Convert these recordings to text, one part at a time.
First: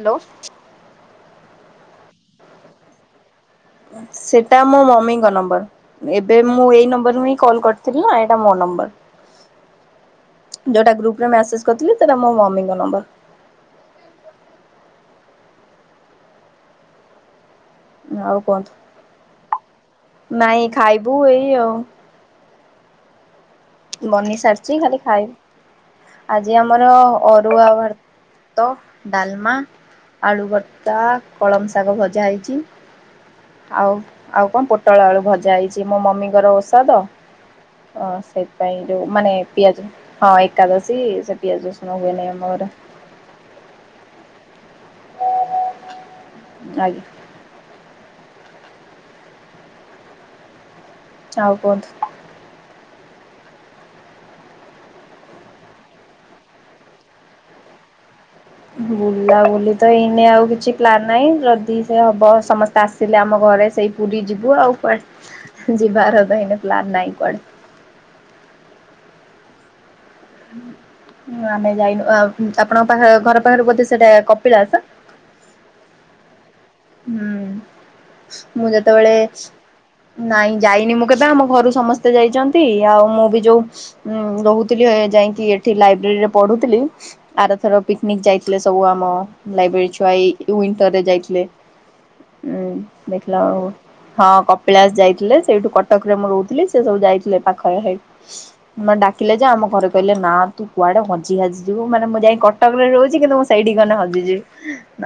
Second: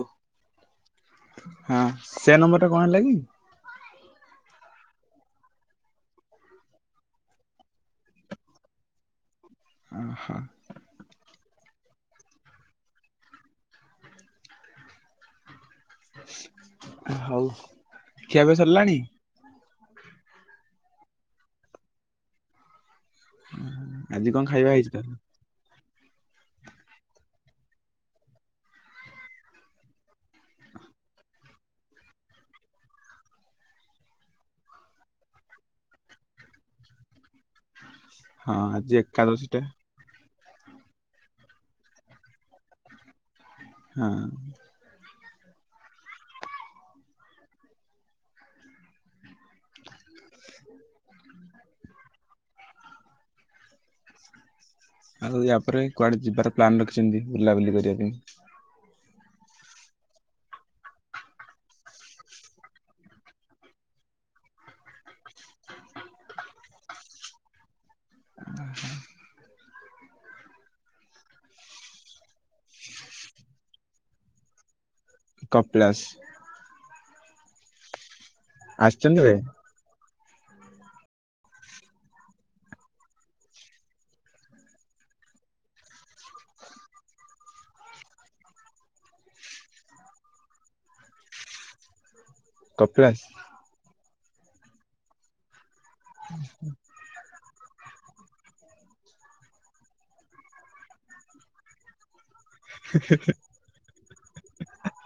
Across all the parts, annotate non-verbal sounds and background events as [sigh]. Hello ହଁ ସେ number ଟା କଣ ହେଲାକି? ସେଟା ମୋ ମମିଙ୍କ ନମ୍ବର। ଏବେ ମୁଁ ଏଇ ନମ୍ବରରୁ ହିଁ କଲ୍ କରିଥିଲି ନା ଏଇଟା ମୋ ନମ୍ବର। ଓହୋ। ଯୋଉଟା ଗ୍ରୁପରେ ମେସେଜ କରିଥିଲେ ସେଟା ମୋ ମମିଙ୍କ ନମ୍ବର। ହଉ। ଆଉ ଖିଆପିଆ କୁହନ୍ତୁ ସରିଲାଣି? ନାଇଁ ଖାଇବୁ ଏଇ ଆଉ ହୁଁ। ବନେଇ ସାରିଛି ଖାଲି ଖାଇବି ଆଜି ଆମର ଅରୁଆ ଭା ଭାତ, ଡାଲମା, ଆଳୁଭତା, କଳମ ଶାଗ ଭଜା ହେଇଛି। ଆଉ ଆଉ କଣ ପୋଟଳ ଆଳୁ ଭଜା ହେଇଛି ମୋ ମମିଙ୍କର ଓଷା ତ। ଅ ହଁ ଆଜି ସେଇଥିପାଇଁ ମାନେ ଏକାଦଶୀ ଟା ପିଆଜ ହଁ ଏକଦଶୀ ସେ ପିଆଜ ରସୁଣ ହୁଏନି ଆମ ଘରେ। ହୁଁ। ଆ [unintelligible] ଆଉ କୁହନ୍ତୁ? ଆଉ ୟା ପରେ କୁଆଡେ ଯିବାର ପ୍ଲାନ ରଖିଛନ୍ତି ବୁଲାବୁଲି କରିବା ପାଇଁ? ବୁଲା ବୁଲି ତ ଏଇନେ ଆଉ କିଛି ପ୍ଲାନ୍ ନାଇଁ ଯଦି ସେ ହବ ସମସ୍ତେ ଆସ୍ ସିଲେ ଆମ ଘରେ ସେଇ ପୁରୀ ଯିବୁ ଆଉ କୁଆଡ଼େ ଯିବାର ତ ଏଇନେ ପ୍ଲାନ ନାଇଁ କୁଆଡ଼େ। ହୁଁ ହୁଁ। ଆମେ ଯାଇନୁ ଆପଣଙ୍କ ପାଖ ଘର ପାଖରେ ବୋଧେ ସେଟା କପିଳାସ? କପଳାସ୍। ହୁଁ ମୁଁ ଯେତେବେଳେ ଆସିଛନ୍ତି କେବେ ନାଇଁ ଯାଇନି ମୁଁ କେବେ ଆମ ଘରୁ ସମସ୍ତେ ଯାଇଛନ୍ତି ଆଉ ମୁଁ ବି ଯୋଉ ଉଁ ରହୁଥିଲି ଯାଇକି ଏଠି ଲାଇବ୍ରେରୀ ରେ ପଢୁଥିଲି। ଆରଥର ପିକ୍ନିକ୍ ଯାଇଥିଲେ ସବୁ ଆମ ଲାଇବ୍ରେରୀ ଛୁଆଇ ୱିଣ୍ଟରରେ ଯାଇଥିଲେ। ଉୁଁ କପିଳାସ ଦେଖିଲା ବେଳକୁ ହଁ କପିଳାସ ଯାଇଥିଲେ ସେଇଠୁ କଟକ ରେ ମୁଁ ରହୁଥିଲି ସେ ସବୁ ଯାଇଥିଲେ ପାଖରେ ହେଇ ମାନେ ଡାକିଲେ ଯେ ଆମ ଘରେ କହିଲେ ନା ତୁ କୁଆଡେ ହଜି ହାଜିଯିବୁ ମାନେ ମୁଁ ଯାଇ କ ଟକରେ ରହୁଛି କିନ୍ତୁ ମୁଁ ସେଇଠି ଗନ ହଜିଯିବି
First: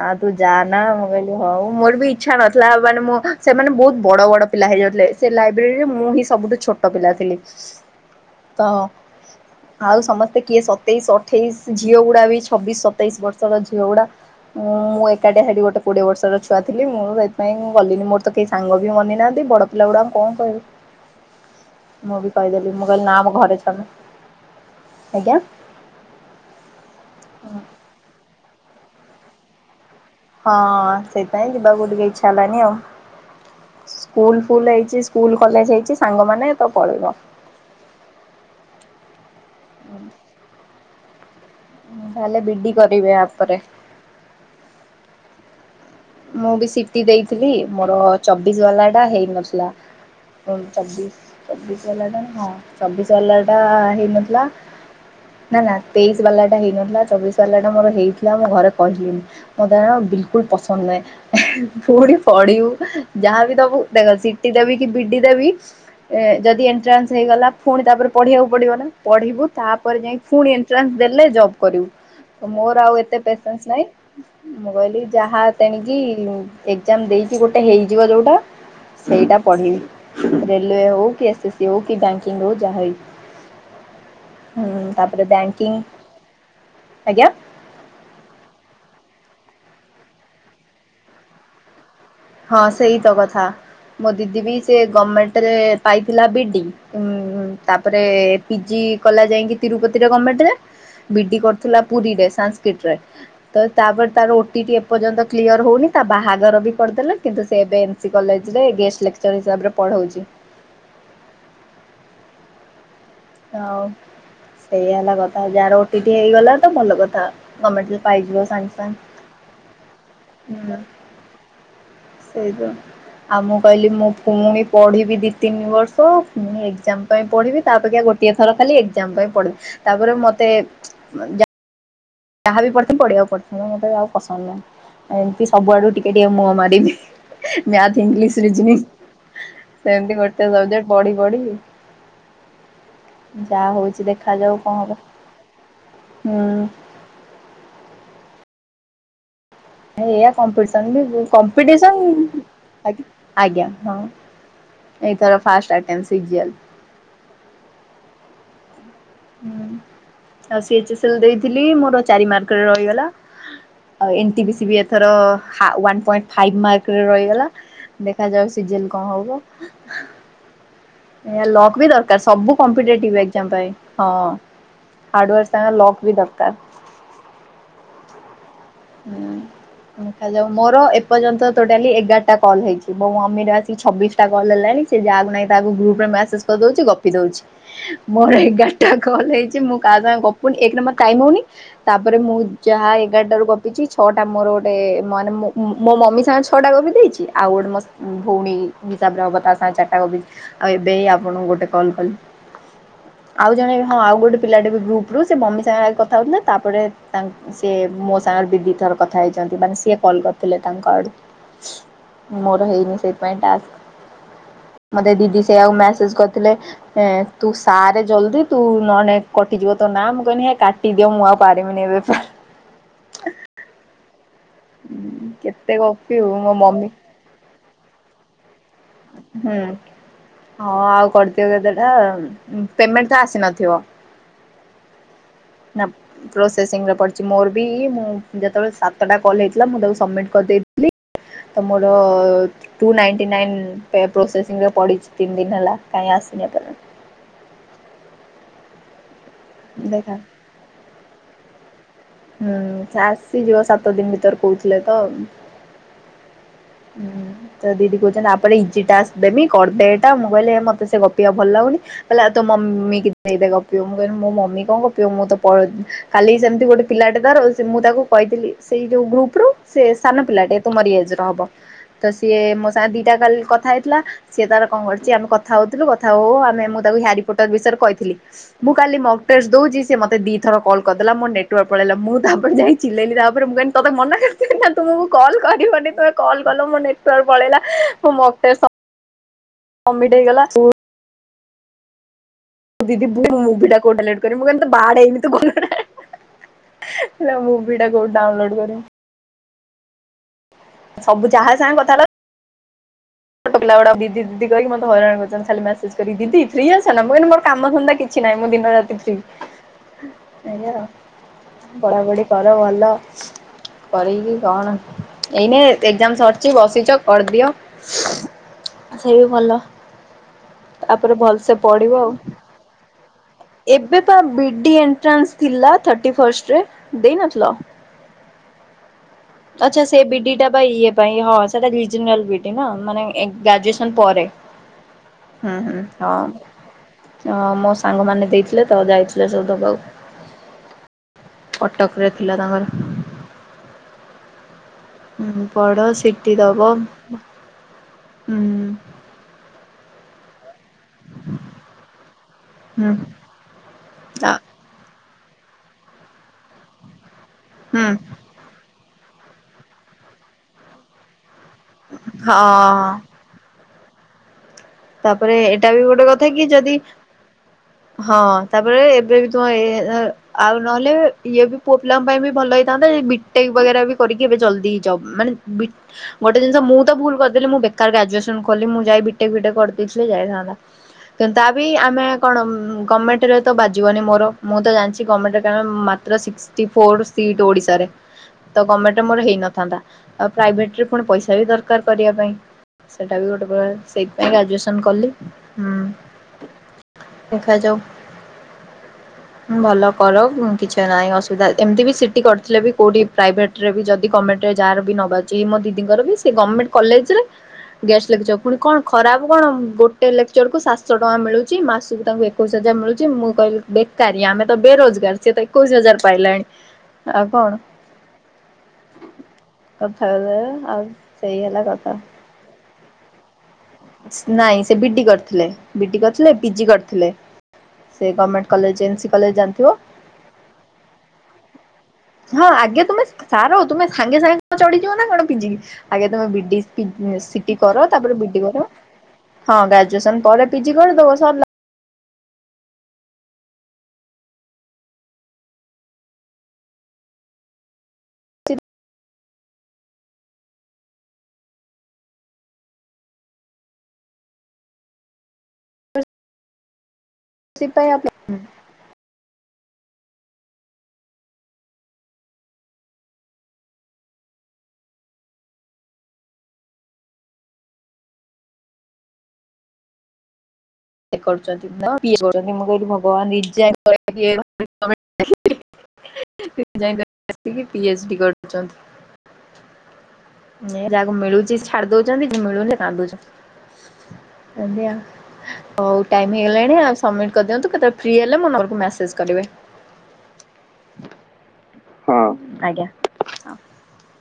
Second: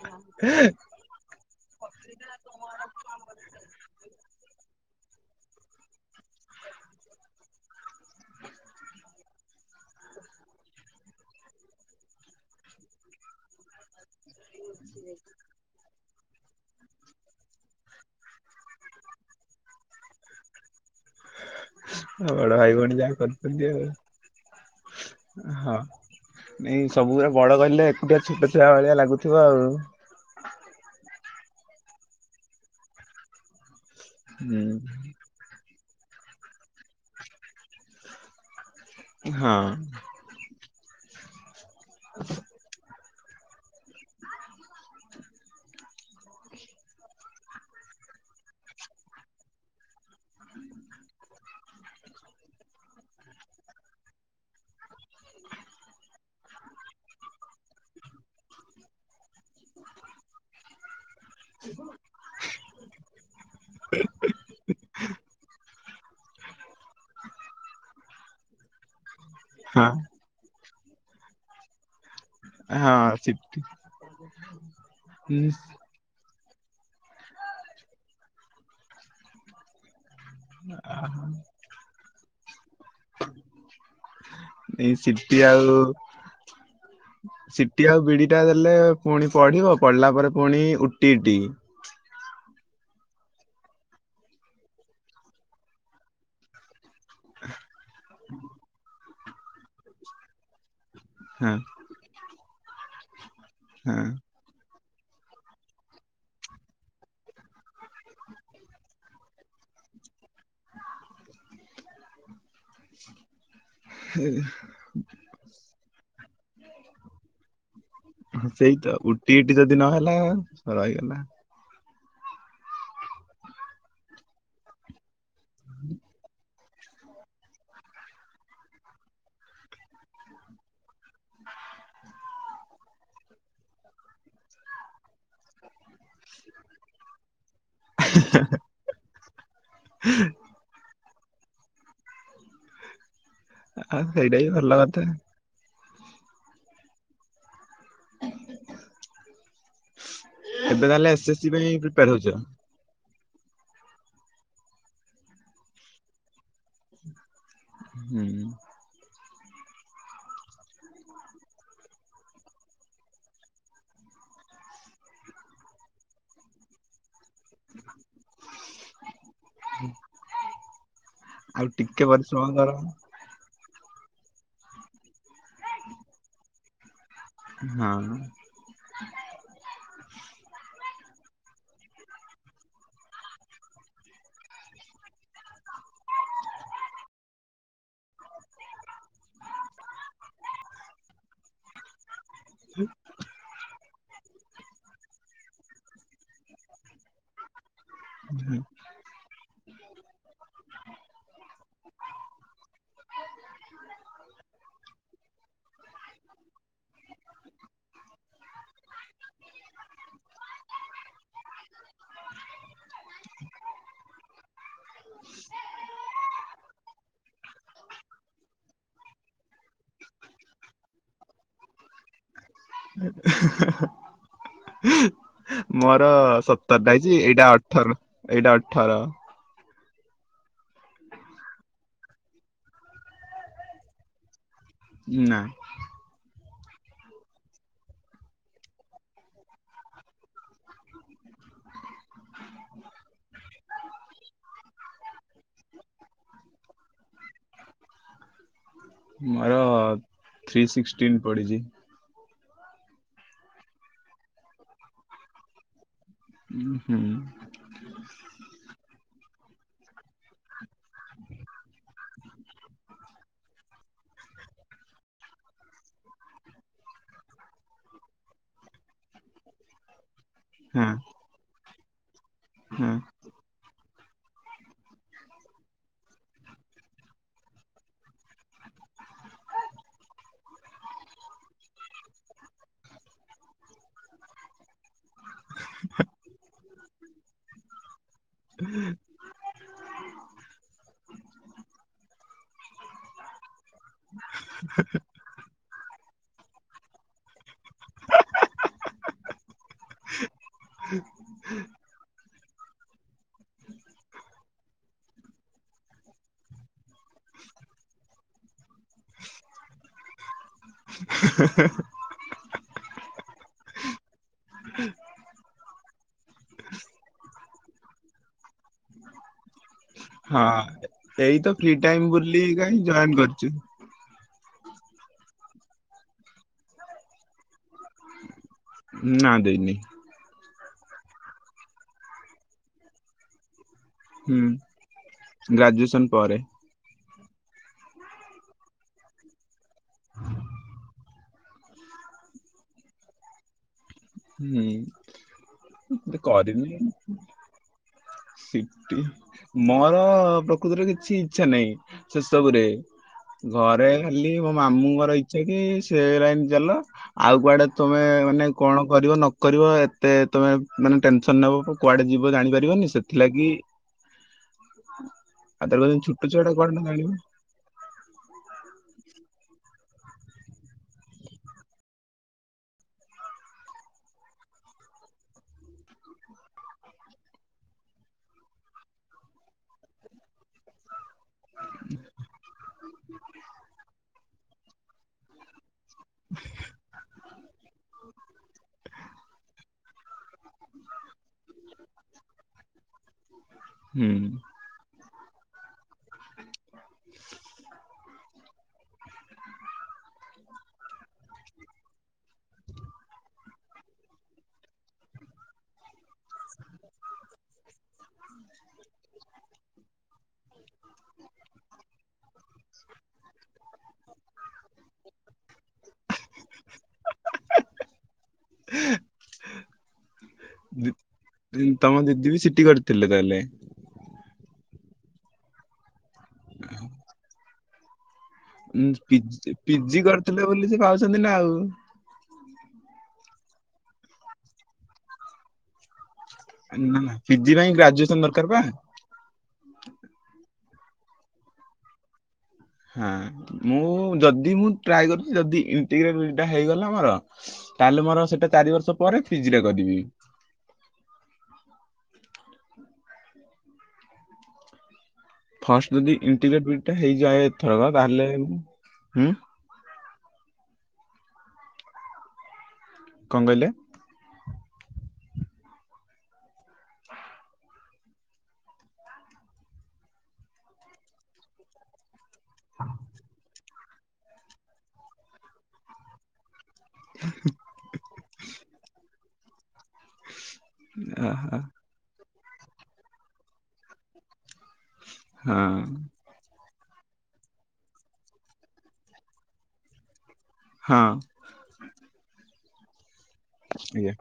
ନା ତୁ ଯା ନା ମୁଁ କହିଲି ହଉ ମୋର ବି ଇଚ୍ଛା ନ ଥିଲା ମାନେ ମୁଁ ସେମାନେ ବହୁତ ବଡ଼ ବଡ଼ ପିଲା ହେଇଯାଉଥିଲେ ସେ ଲାଇବ୍ରେରୀରେ ମୁଁ ହିଁ ସବୁଠୁ ଛୋଟ ପିଲା ଥିଲି ତ ଆଉ ସମସ୍ତେ କିଏ ସତେଇଶ ଅଠେଇଶ ଝିଅ ଗୁଡା ବି ଛବିଶ ସତେଇଶ ବର୍ଷର ଝିଅଗୁଡା। ମୁଁ ଏକାଠିଆ ଗୋଟେ କୋଡିଏ ବର୍ଷର ଛୁଆ ଥିଲ ମୁଁ ସେ ନାଇଁ ମୁଁ ଗଲିନି ମୋର ତ କେହି ସାଙ୍ଗ ବି ବନି ନାହାନ୍ତି ବଡ ପିଲା ଗୁଡା ଆମ କଣ କହିବୁ ମୁଁ ବି ବଡ ଭାଇ କହିଦେଲି ମୁଁ ଭଉଣୀ କହିଲି ନା ଯାହା ଆମ ଘରେ କରୁଛନ୍ତି ଛାଡୁନ ଆଉ ଆଜ୍ଞା ହଁ। ନାଇଁ ସବୁ ଗୁରା ବଡ କଇଲେ ଏକୁଟିଆ ଛୋଟ ଛୁଆ ଭଳିଆ ଲାଗୁଥିବ ଆଉ। ହଁ ସେଇପାଇଁ ଯିବା କୁ ଟିକେ ଇଚ୍ଛା ହେଲାନି ଆଉ। ସ୍କୁଲ ହୁଁ ଫୁଲ ହେଇଛି ସ୍କୁଲ କଲେଜ ହେଇଛି ସାଙ୍ଗମାନେ ତ ପଳେଇବ। ହଁ। ତାହେଲେ ବିଡି କରିବେ ଆପରେ। ମୁଁ ବି ସିଟି ଦେଇଥିଲି। ମୋର ଚବିଶ ବାଲା ଟା ହେଇନଥିଲା। ଚବିଶ ଚବିଶ ବାଲା ଟା ହଁ ଚବିଶ ବାଲା ଟା ହେଇନଥିଲା ନା ନା ତେଇଶ ବାଲାଟା ହେଇନଥିଲା। ଚବିଶ ବାଲାଟା ମୋର ହେଇଥିଲା ମୁଁ ଘରେ କହିଲିନି। ମୋର କାରଣ ବିିଲକୁଲ ପସନ୍ଦ ନାଇଁ। ଫୁଣି ପଡିବୁ ଯାହାବି ଦବୁ ଦେଖ ସିଟି ଦେବି କି ବିଡି ଦେବି ଏ ଯଦି ଏଣ୍ଟ୍ରାନ୍ସ ହେଇଗଲା। ପୁଣି ତାପରେ ପଢ଼ିବାକୁ ପଡ଼ିବ ନା ପଢ଼ିବୁ। ହଁ ତାପରେ ଯାଇ ଫୁଣି ଏଣ୍ଟ୍ରାନ୍ସ ଦେଲେ ଜବ୍ କରିବୁ। ମୋର ଆଉ ହଁ ଏତେ ସିଟି ପେସେନ୍ସ ନାଇଁ। ମୁଁ କହିଲି ଯାହା [unintelligible] ଏଗଜାମ ଦେଇଛିି ଗୋଟେ ହେଇଯିବ ଯୋଉଟା। ସେଇଟା ପଢିବି ରେଲୱେ ହଉ କି ଏସ୍ ଏସ୍ ସି ହଉ କି ବ୍ୟାଙ୍କିଙ୍ଗ ହଉ ଯାହା ବି ଏଇ ସିଟି ଆଉ ବ୍ୟାଙ୍କିଙ୍ଗ ଆଜ୍ଞା। ସିଟି ଆଉ ବିଡ଼ିଟା ଦେଲେ ପୁଣି ପଢିବ ପଢିଲା ପରେ ପୁଣି ଉଟି ଟିି। ହଁ ସେଇ ତ କଥା ମୋ ଦିଦି ବି ସେ ଗଭର୍ମେଣ୍ଟରେ ପାଇଥିଲା ବି ଡି ଉ ତାପରେ ପିଜି କଲା ଯାଇକି ତିରୁପତିରେ ଗଭର୍ଣମେଣ୍ଟରେ ବିଡି ହଁ କରୁଥିଲା ପୁରୀରେ ସାସ୍କ୍ରିଟରେ। ତ ତାପରେ ତା ହଁ ଉଟିଟି ଏପର୍ଯ୍ୟନ୍ତ କ୍ଲିୟର ହଉନି ତା ବାହାଘର ବି କରିଦେଲେ। କିନ୍ତୁ ସେ ଏବେ ଏମ୍ ସି କଲେଜରେ ଗେଷ୍ଟ ଲେକ୍ଚର ହିସାବରେ ପଢ଼ଉଛି। ତ ଆଉ। [unintelligible] ଏଇଆ ହେଲା କଥା ଯାହାର ଉଟିଟି ହେଇଗଲା ତ ଭଲ କଥା ଗମେଣ୍ଟରେ ପାଇ ଯିବ ସାଙ୍ଗ ସାଙ୍ଗ। ଟିଟି ଯଦି ନହେଲା ରହିଗଲା। ସେଇ ତ। ଆଉ ମୁଁ କହିଲି ମୁଁ ପୁଣି ପଢିବି ଦି ତିନି ବର୍ଷ। ପୁଣି ଏଗଜାମ ପାଇଁ ପଢିବି ତା ଅପେକ୍ଷା ଗୋଟେ ଟିଏ ଥର ଖାଲି ଏଗଜାମ ପାଇଁ ପଡିବି। ତାପରେ ମତେ ଯାହା ବି ପଡ଼ିଥିବି ପିଢିବାକୁ ପଡିଥିବ। ମୋତେ ଆଉ ପସନ୍ଦ ନାହିଁ। ଏମିତି ସବୁଆଡୁ ଟିକେ ଟିକେ ମୁହଁ ମାରିବି ମ୍ୟାଥ ଇଂଲିଶ ଜୀମି ସେମିତି ଗୋଟେ ସବଜେଟ୍ ପଢି ପଢି [inaudible] ଯାହା ଆଉ ହଉଛି ସେଇଟା ବି ଦେଖାଯାଉ ଭଲ କଣ ହବ କଥା ହୁଁ। ଏଇଆ ଏବେ କମ୍ପିଟିସନ ତାହେଲେ ବି ଏସ୍ ଏସ୍ ସି ପାଇଁ ପ୍ରିପେୟାର ହଉଛ କମ୍ପିଟିସନ ଆଜ୍ଞା ଆଜ୍ଞା ହଁ ଏଇଥର ଫାଷ୍ଟ [unintelligible] ହୁଁ। ହୁଁ ସିଏଜି ସିଲ ଦେଇଥିଲି ମୋର ଚାରି ମାର୍କରେ ରହିଗଲା। ଆଉ ଏନ୍ଟି ବି ସି ବି ଏଥର ହା ୱାନ୍ ପଏଣ୍ଟ ଫାଇଭ ମାର୍କରେ ରହିଗଲା ଦେଖାଯାଉ ସିଜଲ କଣ ହବ। ଏଇଆ ଆଉ ଲକ୍ ବି ଟିକେ ଦରକାର ପରିଶ୍ରମ ସବୁ କର କମ୍ପିଟେଟିଭ ଏଗଜାମ ପାଇଁ। ହଁ ହାର୍ଡୱାର୍କ ସାଙ୍ଗରେ ଲକ ବି ଦରକାର। ହଁ ହଁ। ହୁଁ। ହାଲୋ ମୋର ଏପର୍ଯ୍ୟନ୍ତ ଟୋଟାଲି ଏଗାରଟା କଲ୍ ହେଇଚି। ମୋ ମମିରେ ଆସିକି ଛବିଶ ଟା କଲ ହେଲାଣି। ସେ ଯାହାକୁ ନାଇଁ ତାକୁ ଗ୍ରୁପ ରେ ମେସେଜ କରିଦଉଚି ଗପି ଦଉଚି। ମୋର ଏଗାର ଟା କଲ ହେଇଚି ମୁଁ କାହା ସାଙ୍ଗେ ଗପୁନି ଏକ୍ରେ ମତେ ଟାଇମ ହଉନି। ତାପରେ ମୁଁ ଯାହା ଏଗାରଟାରୁ ଗପ୍ ଚି ଛଅଟା ମୋର ଗୋଟେ ମାନେ ମୁ ମୋ ମୋ ମମି ସାଙ୍ଗେ ଛଅଟା ଗପି ଦେଇଚି ଆଉ ଗୋଟେ ମୋ ସା ଭଉଣୀ ହିସାବରେ ହେବ ତା ସାଙ୍ଗେ ଚାଟା ଗପିଚି ଆଉ ଏବେ ହି ଆପଣଙ୍କୁ ଗୋଟେ କଲ୍ କଲି। ଆଉ ଜଣେ ହଁ ଆଉ ଗୋଟେ ପିଲାଟେ ବି ଗ୍ରୁପ ରୁ ସେ ମମି ସାଙ୍ଗରେ ଆଜି କଥା ହଉଥିଲା ତାପରେ ତାଙ୍କ ସେ ମୋ ସାଙ୍ଗରେ ଦି ଦି ଥର କଥା ହେଇଚନ୍ତି ମାନେ ସିଏ କଲ୍ କରିଥିଲେ ତାଙ୍କ ଆଡୁ। ମୋର ହେଇନି ସେଇଥିପାଇଁ ଟାସ୍କ। ମତେ ଦିଦି ସେଇଆକୁ ମ୍ୟାସେଜ୍ କରିଥିଲେ। ଏଁ ତୁ ସାରେ ଜଲ୍ଦି ତୁ ନହେଲେ କଟିଯିବ ତୋ ନାଁ ମୁଁ କହିଲି ହେ କାଟ୍ ଟି ଦିଅ ମୁଁ ଆଉ ପାରିବିନି ଏବେ ଫା [inaudible] କେତେ ମୋର ଗପିବୁ ମୋ ସତର୍ଟା ମମି ହେଇଚି ଏଇଟା ଅଠର ଏଇଟା ଅଠର। ହୁଁ ହଁ ଆଉ କର୍ଦିଅ କେତେଟା ପେମେଣ୍ଟ ତ ଆସିନଥିବ? ନାଁ। [unintelligible] ପ୍ରୋସେସିଂରେ ପଡ଼ିଚି ମୋର ବି ମୁଁ ଯେତେବେଳେ ସାତଟା କଲ୍ ହେଇଥିଲା ମୁଁ ତାକୁ ସମ୍ବିଟ୍ କରିଦେଇଥିଲି। ତ ମୋର ଟୁ ନାଇନ୍ଟି ନାଇନ୍ ପେ ପ୍ରୋସେସିଂରେ ପଡିଚି ତିନ୍ ଦିନ୍ ହେଲା କାଇଁ ଆସିନି ଏପର୍ଯ୍ୟନ୍ତ। ମୋର ଦେଖା ଥ୍ରୀ ସିକ୍ସଟିନ୍ ପଡ଼ିଚି। ହୁଁ ସେ ଆସିଯିବ ସାତ ଦିନ ଭିତରେ କହୁଥିଲେ ତ। ହୁଁ। ତ ଦିଦି କହୁଚନ୍ତି ଆପରେ ଇଜି ଟାକ୍ସ ଦେମି କରିଦେ ଏଟା ମୁଁ କହିଲି ମତେ ସେ ଗପିବା ଭଲ ଲାଗୁନି। କଇଲା ଆଉ ତୋ ମମି କି ଦେଇଦେ ଗପିବ ମୁଁ କହିଲି ମୋ ମମି କଣ ଗପିବ ମୁଁ ତ ପଳ କାଲି ସେମିତି ଗୋଟେ ପିଲାଟେ ଧର ମୁଁ ତାକୁ କହିଥିଲି ସେଇ ଯୋଉ ଗ୍ରୁପ୍ ରୁ ସେ ସାନ ପିଲାଟେ। ହଁ ତୁମରି ଏଜ୍ ର ହବ। ତ ସିଏ ମୋ ହଁ ସାଙ୍ଗେ ଦିଟା କାଲ୍ କଥା ହେଇଥିଲା। ସିଏ ତାର କଣ କରିଚି ଆମେ କଥା ହଉଥିଲୁ କଥା ହଉ ହଉ ଆମେ ମୁଁ ତାକୁ ହ୍ୟାରି ପୋଟର୍ ବିଷୟରେ କହିଥିଲି। ମୁଁ କାଲି ମକ୍ଟେର୍ସ ଦଉଚି ସେ ମତେ ଦି ଥର କଲ୍ କର୍ଦେଲା ମୋ ନେଟ୍ୱାର୍କ ପଳେଇଲା ମୁଁ ତା ଉପରେ ଯାଇ ଚିଲେଇଲି ତା ଉପରେ ମୁଁ କହିଲି। ତତେ ମନା କରିଥିଲି ନା ତୁମକୁ କଲ କରିବନି ତମେ କଲ୍ କଲ ମୋ ନେଟ୍ୱାର୍କ ପଳେଇଲା ମୁଁ ମକ୍ଟେସ୍ ସମ୍ବିଟ୍ ହେଇଗଲା ଦିଦି [unintelligible] ଲେଟ କରିବି ମୁଁ କହିଲି ତତେ ବାଡେଇବି ତୁ ଗଲୁ ହେ ହେ ହେଲେ ମୁଭି ଟା କୋଉଠି ଡାଉଁଲୋଡ୍ କରେ। ସବୁ ଯାହା ସାଙ୍ଗେ କଥା ହେଲା ଛୋଟପିଲାଗୁଡାକ ଦିଦି ଦିଦି କହିିକି ମତେ ହଇରାଣ କରିଚନ୍ତି ଖାଲି ମ୍ୟାସେଜ୍ କରିକି ଦିଦି ଫ୍ରି ଅଛ ନା ମୁଁ କହିଲି ମୋର କାମ ଧନ୍ଦା କି ଛି ନାଇଁ ମୁଁ ଦିନ ରାତି ଫ୍ରି। [inaudible] ଆଜ୍ଞା ପଢାପଢି କର ଭଲ କରିକି କଣ ଏଇନେ ଏକ୍ଜାମ୍ ସରିଚି ବସିଚ କରିଦିଅ। ସେ ବି ଭଲ। ହଁ ତାପରେ ଏଇ ତ ଭଲସେ ଫ୍ରି ପଢିବ ଟାଇମ ବୋଲିକା ହିଁ ଜଏନ୍ କରିଚୁ। ତ ବିଡି ଏଣ୍ଟ୍ରାନ୍ସ ଥିଲା ର୍ଥାଟି ଫାଷ୍ଟରେ ଦେଇ ନଥିଲ? ନା ଦେ ଆଚ୍ଛା ସେ ବିଡ଼ି ଟା ଇଏ ପାଇଁ ହଁ ସେଟା ଭିଜି ନାଲ୍ ବିଡ଼ି ମାନେ ଗ୍ରାଜୁଏସନ୍ ନ୍ ପରେ ହୁଁ ହୁଁ ହୁଁ ଗ୍ରାଜୁଏସନ ପରେ ହଁ। ଅଁ ମୋ ସାଙ୍ଗମାନେ ଦେଇଥିଲେ ତ ଯାଇଥିଲେ ସବୁ ଦବାକୁ। କଟକରେ ଥିଲା ତାଙ୍କର ହୁଁ ପଢ ଏ ସିଟି ଦବ କରିମି ହୁଁ। ହୁଁ ସିଟି ମୋର ପ୍ରକୃତରେ କିଛି ଇଚ୍ଛା ନାହିଁ ସେସବୁରେ ହୁଁ ଘରେ ଖାଲି ମୋ ମାମୁଁଙ୍କର ଇଚ୍ଛା କି ସେ ଲାଇନ୍ ଚାଲ ଆଉ କୁଆଡ଼େ ତମେ ମାନେ କଣ କରିବ ନ କରିବ ଏତେ ତମେ ମାନେ ଟେନସନ୍ ନେବା କୁ କୁଆଡ଼େ ଯିବ ହଁ। ଜାଣିପାରିବନି ସେଥି ଲାଗି। ତାପରେ ଏଇଟା ବି ତାର ଗୋଟେ ଛୋଟ କଥା ଛୁଆଟା କି କୁଆଡେ ଯଦି। ନ ଜାଣିବ ହଁ ତାପରେ ଏବେ ବି ତୁମ ଏ ଆଉ ନହେଲେ ଇଏ ବି ପୁଅ ପିଲାଙ୍କ ପାଇଁ ବି ଭଲ ହେଇଥାନ୍ତା ବିଟେକ୍ ବଗେରା ବି କରିକି ଏବେ ଜଲଦି ଯବ୍ ମାନେ ବିଟ୍ ଗୋଟେ ଜିନିଷ ମୁଁ ତ ଭୁଲ କରିଦେଲି ମୁଁ ବେକାର ଗ୍ରାଜୁଏସନ୍ କଲି ମୁଁ ଯାଇ ବିଟେକ୍ ଫିଟେକ୍ କରିଦେଇଥିଲେ ଯାଇଥାନ୍ତା କିନ୍ତୁ ତା ବି ଆମେ କଣ ଗମେଣ୍ଟ୍ ରେ ତ ବାଜିବନି ମୋର ମୁଁ ତ ଜାଣିଚି ଗମେଣ୍ଟ୍ କାରଣ ମାତ୍ର ସିକ୍ସିଟି ଫୋର ସିଟ୍ ଓଡ଼ିଶାରେ। ତ ଗମେଣ୍ଟ୍ ମୋର ହେଇନଥାନ୍ତା ଆଉ ପ୍ରାଇଭେଟ୍ ରେ ପୁଣି ପଇସା ବି ଦରକାର କରିବା ପାଇଁ। ସେଟା ବି ଗୋଟେ ପ୍ରକାର ସେଇ ହୁଁ ଗ୍ରାଜୁଏସନ୍ କଲି ହୁଁ ଦେଖାଯାଉ। [inaudible] ‌ହୁ଼ଁ ଭଲ କର କିଛି ନାହିଁ ଅସୁବିଧା ଏମିତି ବି ସିଟି କରିଥିଲେ ବି କୋଉଠି ପ୍ରାଇଭେଟ୍ ଟ୍ରେ ଯଦି କମେଟେ ଯାହାର ବି ନବାଜି ମୋ ଦିଦିଙ୍କର ବି ସେ ଗମେଣ୍ଟ୍ କଲେଜ ରେ ଗେଷ୍ଟେ ଲେକ୍ଚର୍ ପୁଣି କଣ ଖରାପ କଣ ଗୋଟେ ଲେକ୍ଚରକୁ ସାତଶହ ଟଙ୍କା ମିଳୁଛି ମାସକୁ ତାଙ୍କୁ ଏକୋଇଶି ହଜାର ମିଳୁଚି ମୁଁ କହିଲି ବେକାରୀ ଆମେ ତ ବେରୋଜଗାର ସିଏ ତ ଏକୋଇଶି ହଜାର ପାଇଲାଣି। ଆଉ କଣ କଥା ହେଲେ ଆଉ ସେଇ ହେଲା ଡି଼ଙ୍ଗି କଥା। ତମ ଦିଦି ବି ସିଟି କରି ଥିଲେ ତାହେଲେ ନାଇଁ ସେ ବିଡ଼ି କରିଥିଲେ ବିଡ଼ି କରିଥିଲେ ପିଜି କରିଥିଲେ ସେ ଗମେଣ୍ଟ ଉଁ ପିଜି ପିଜି କରିଥିଲେ ବୋଲି ସେ ପାଉଛନ୍ତି ନା ଆଉ। ହଁ ଆଗେ ତୁମେ ସାର ତୁମେ ସାଙ୍ଗେ ସାଙ୍ଗେ ଚଢି଼ଯିବ ନା କଣ ପିିଜି। ଆଗେ ତମେ ବିଡ଼ି ପି ନା ନା ପିଜି ସିଟି ପାଇଁ କର ତାପରେ ଗ୍ରାଜୁଏସନ ବୁ ଦରକାର ପା ହଁ ଗ୍ରାଜୁଏସନ୍ ପରେ ପିଜି କରିଦବ ସରିଲା ହଁ ମୁଁ ଯଦି ମୁଁ ଟ୍ରାୟେ କରୁଛି ଯଦି ୟୁଟି ରେ ଭିକିଟି ଟା ହେଇଗଲା ମୋର ତାହେଲେ ମୋର ସେଟା ଚାରି ବର୍ଷ ପରେ ଫିଜି ଟା କରିବି। ଫାଷ୍ଟ ଯଦି ଇଣ୍ଟିଭେକ୍ ଭିଟି ହେଇଯାଏ ଏଥରକ ସେଥିପାଇଁ ଆପ୍ଲାଏ ତାହେଲେ ଉଁ କଣ କହିଲେ [inaudible] ବିଟେକ୍ କରୁଛନ୍ତି [unintelligible] ମୁଁ କହିଲି ଭଗବାନ ଏଯାଏ [unintelligible] ଆସିକି ପିଏଚ୍ଡି କରୁଛନ୍ତି ନେହେ ଯାକୁ ଆ ମିଳୁଛି ହା ଛାଡ଼ି ଦଉଛନ୍ତି ଯେ ମିଳୁନି କାନ୍ଦୁଛି ଆଜ୍ଞା ହଁ ହଉ ଟାଇମ୍ ହେଇଗଲାଣି ଆଉ ସମ୍ମିଟି କରିଦିଅନ୍ତୁ କେତବେଳେ ଫ୍ରି ହେଲେ ମୋ ନମ୍ବରକୁ ମ୍ୟାସେଜ୍ କରିବେ। ହଁ ହଁ ଆଜ୍ଞା ଆଜ୍ଞା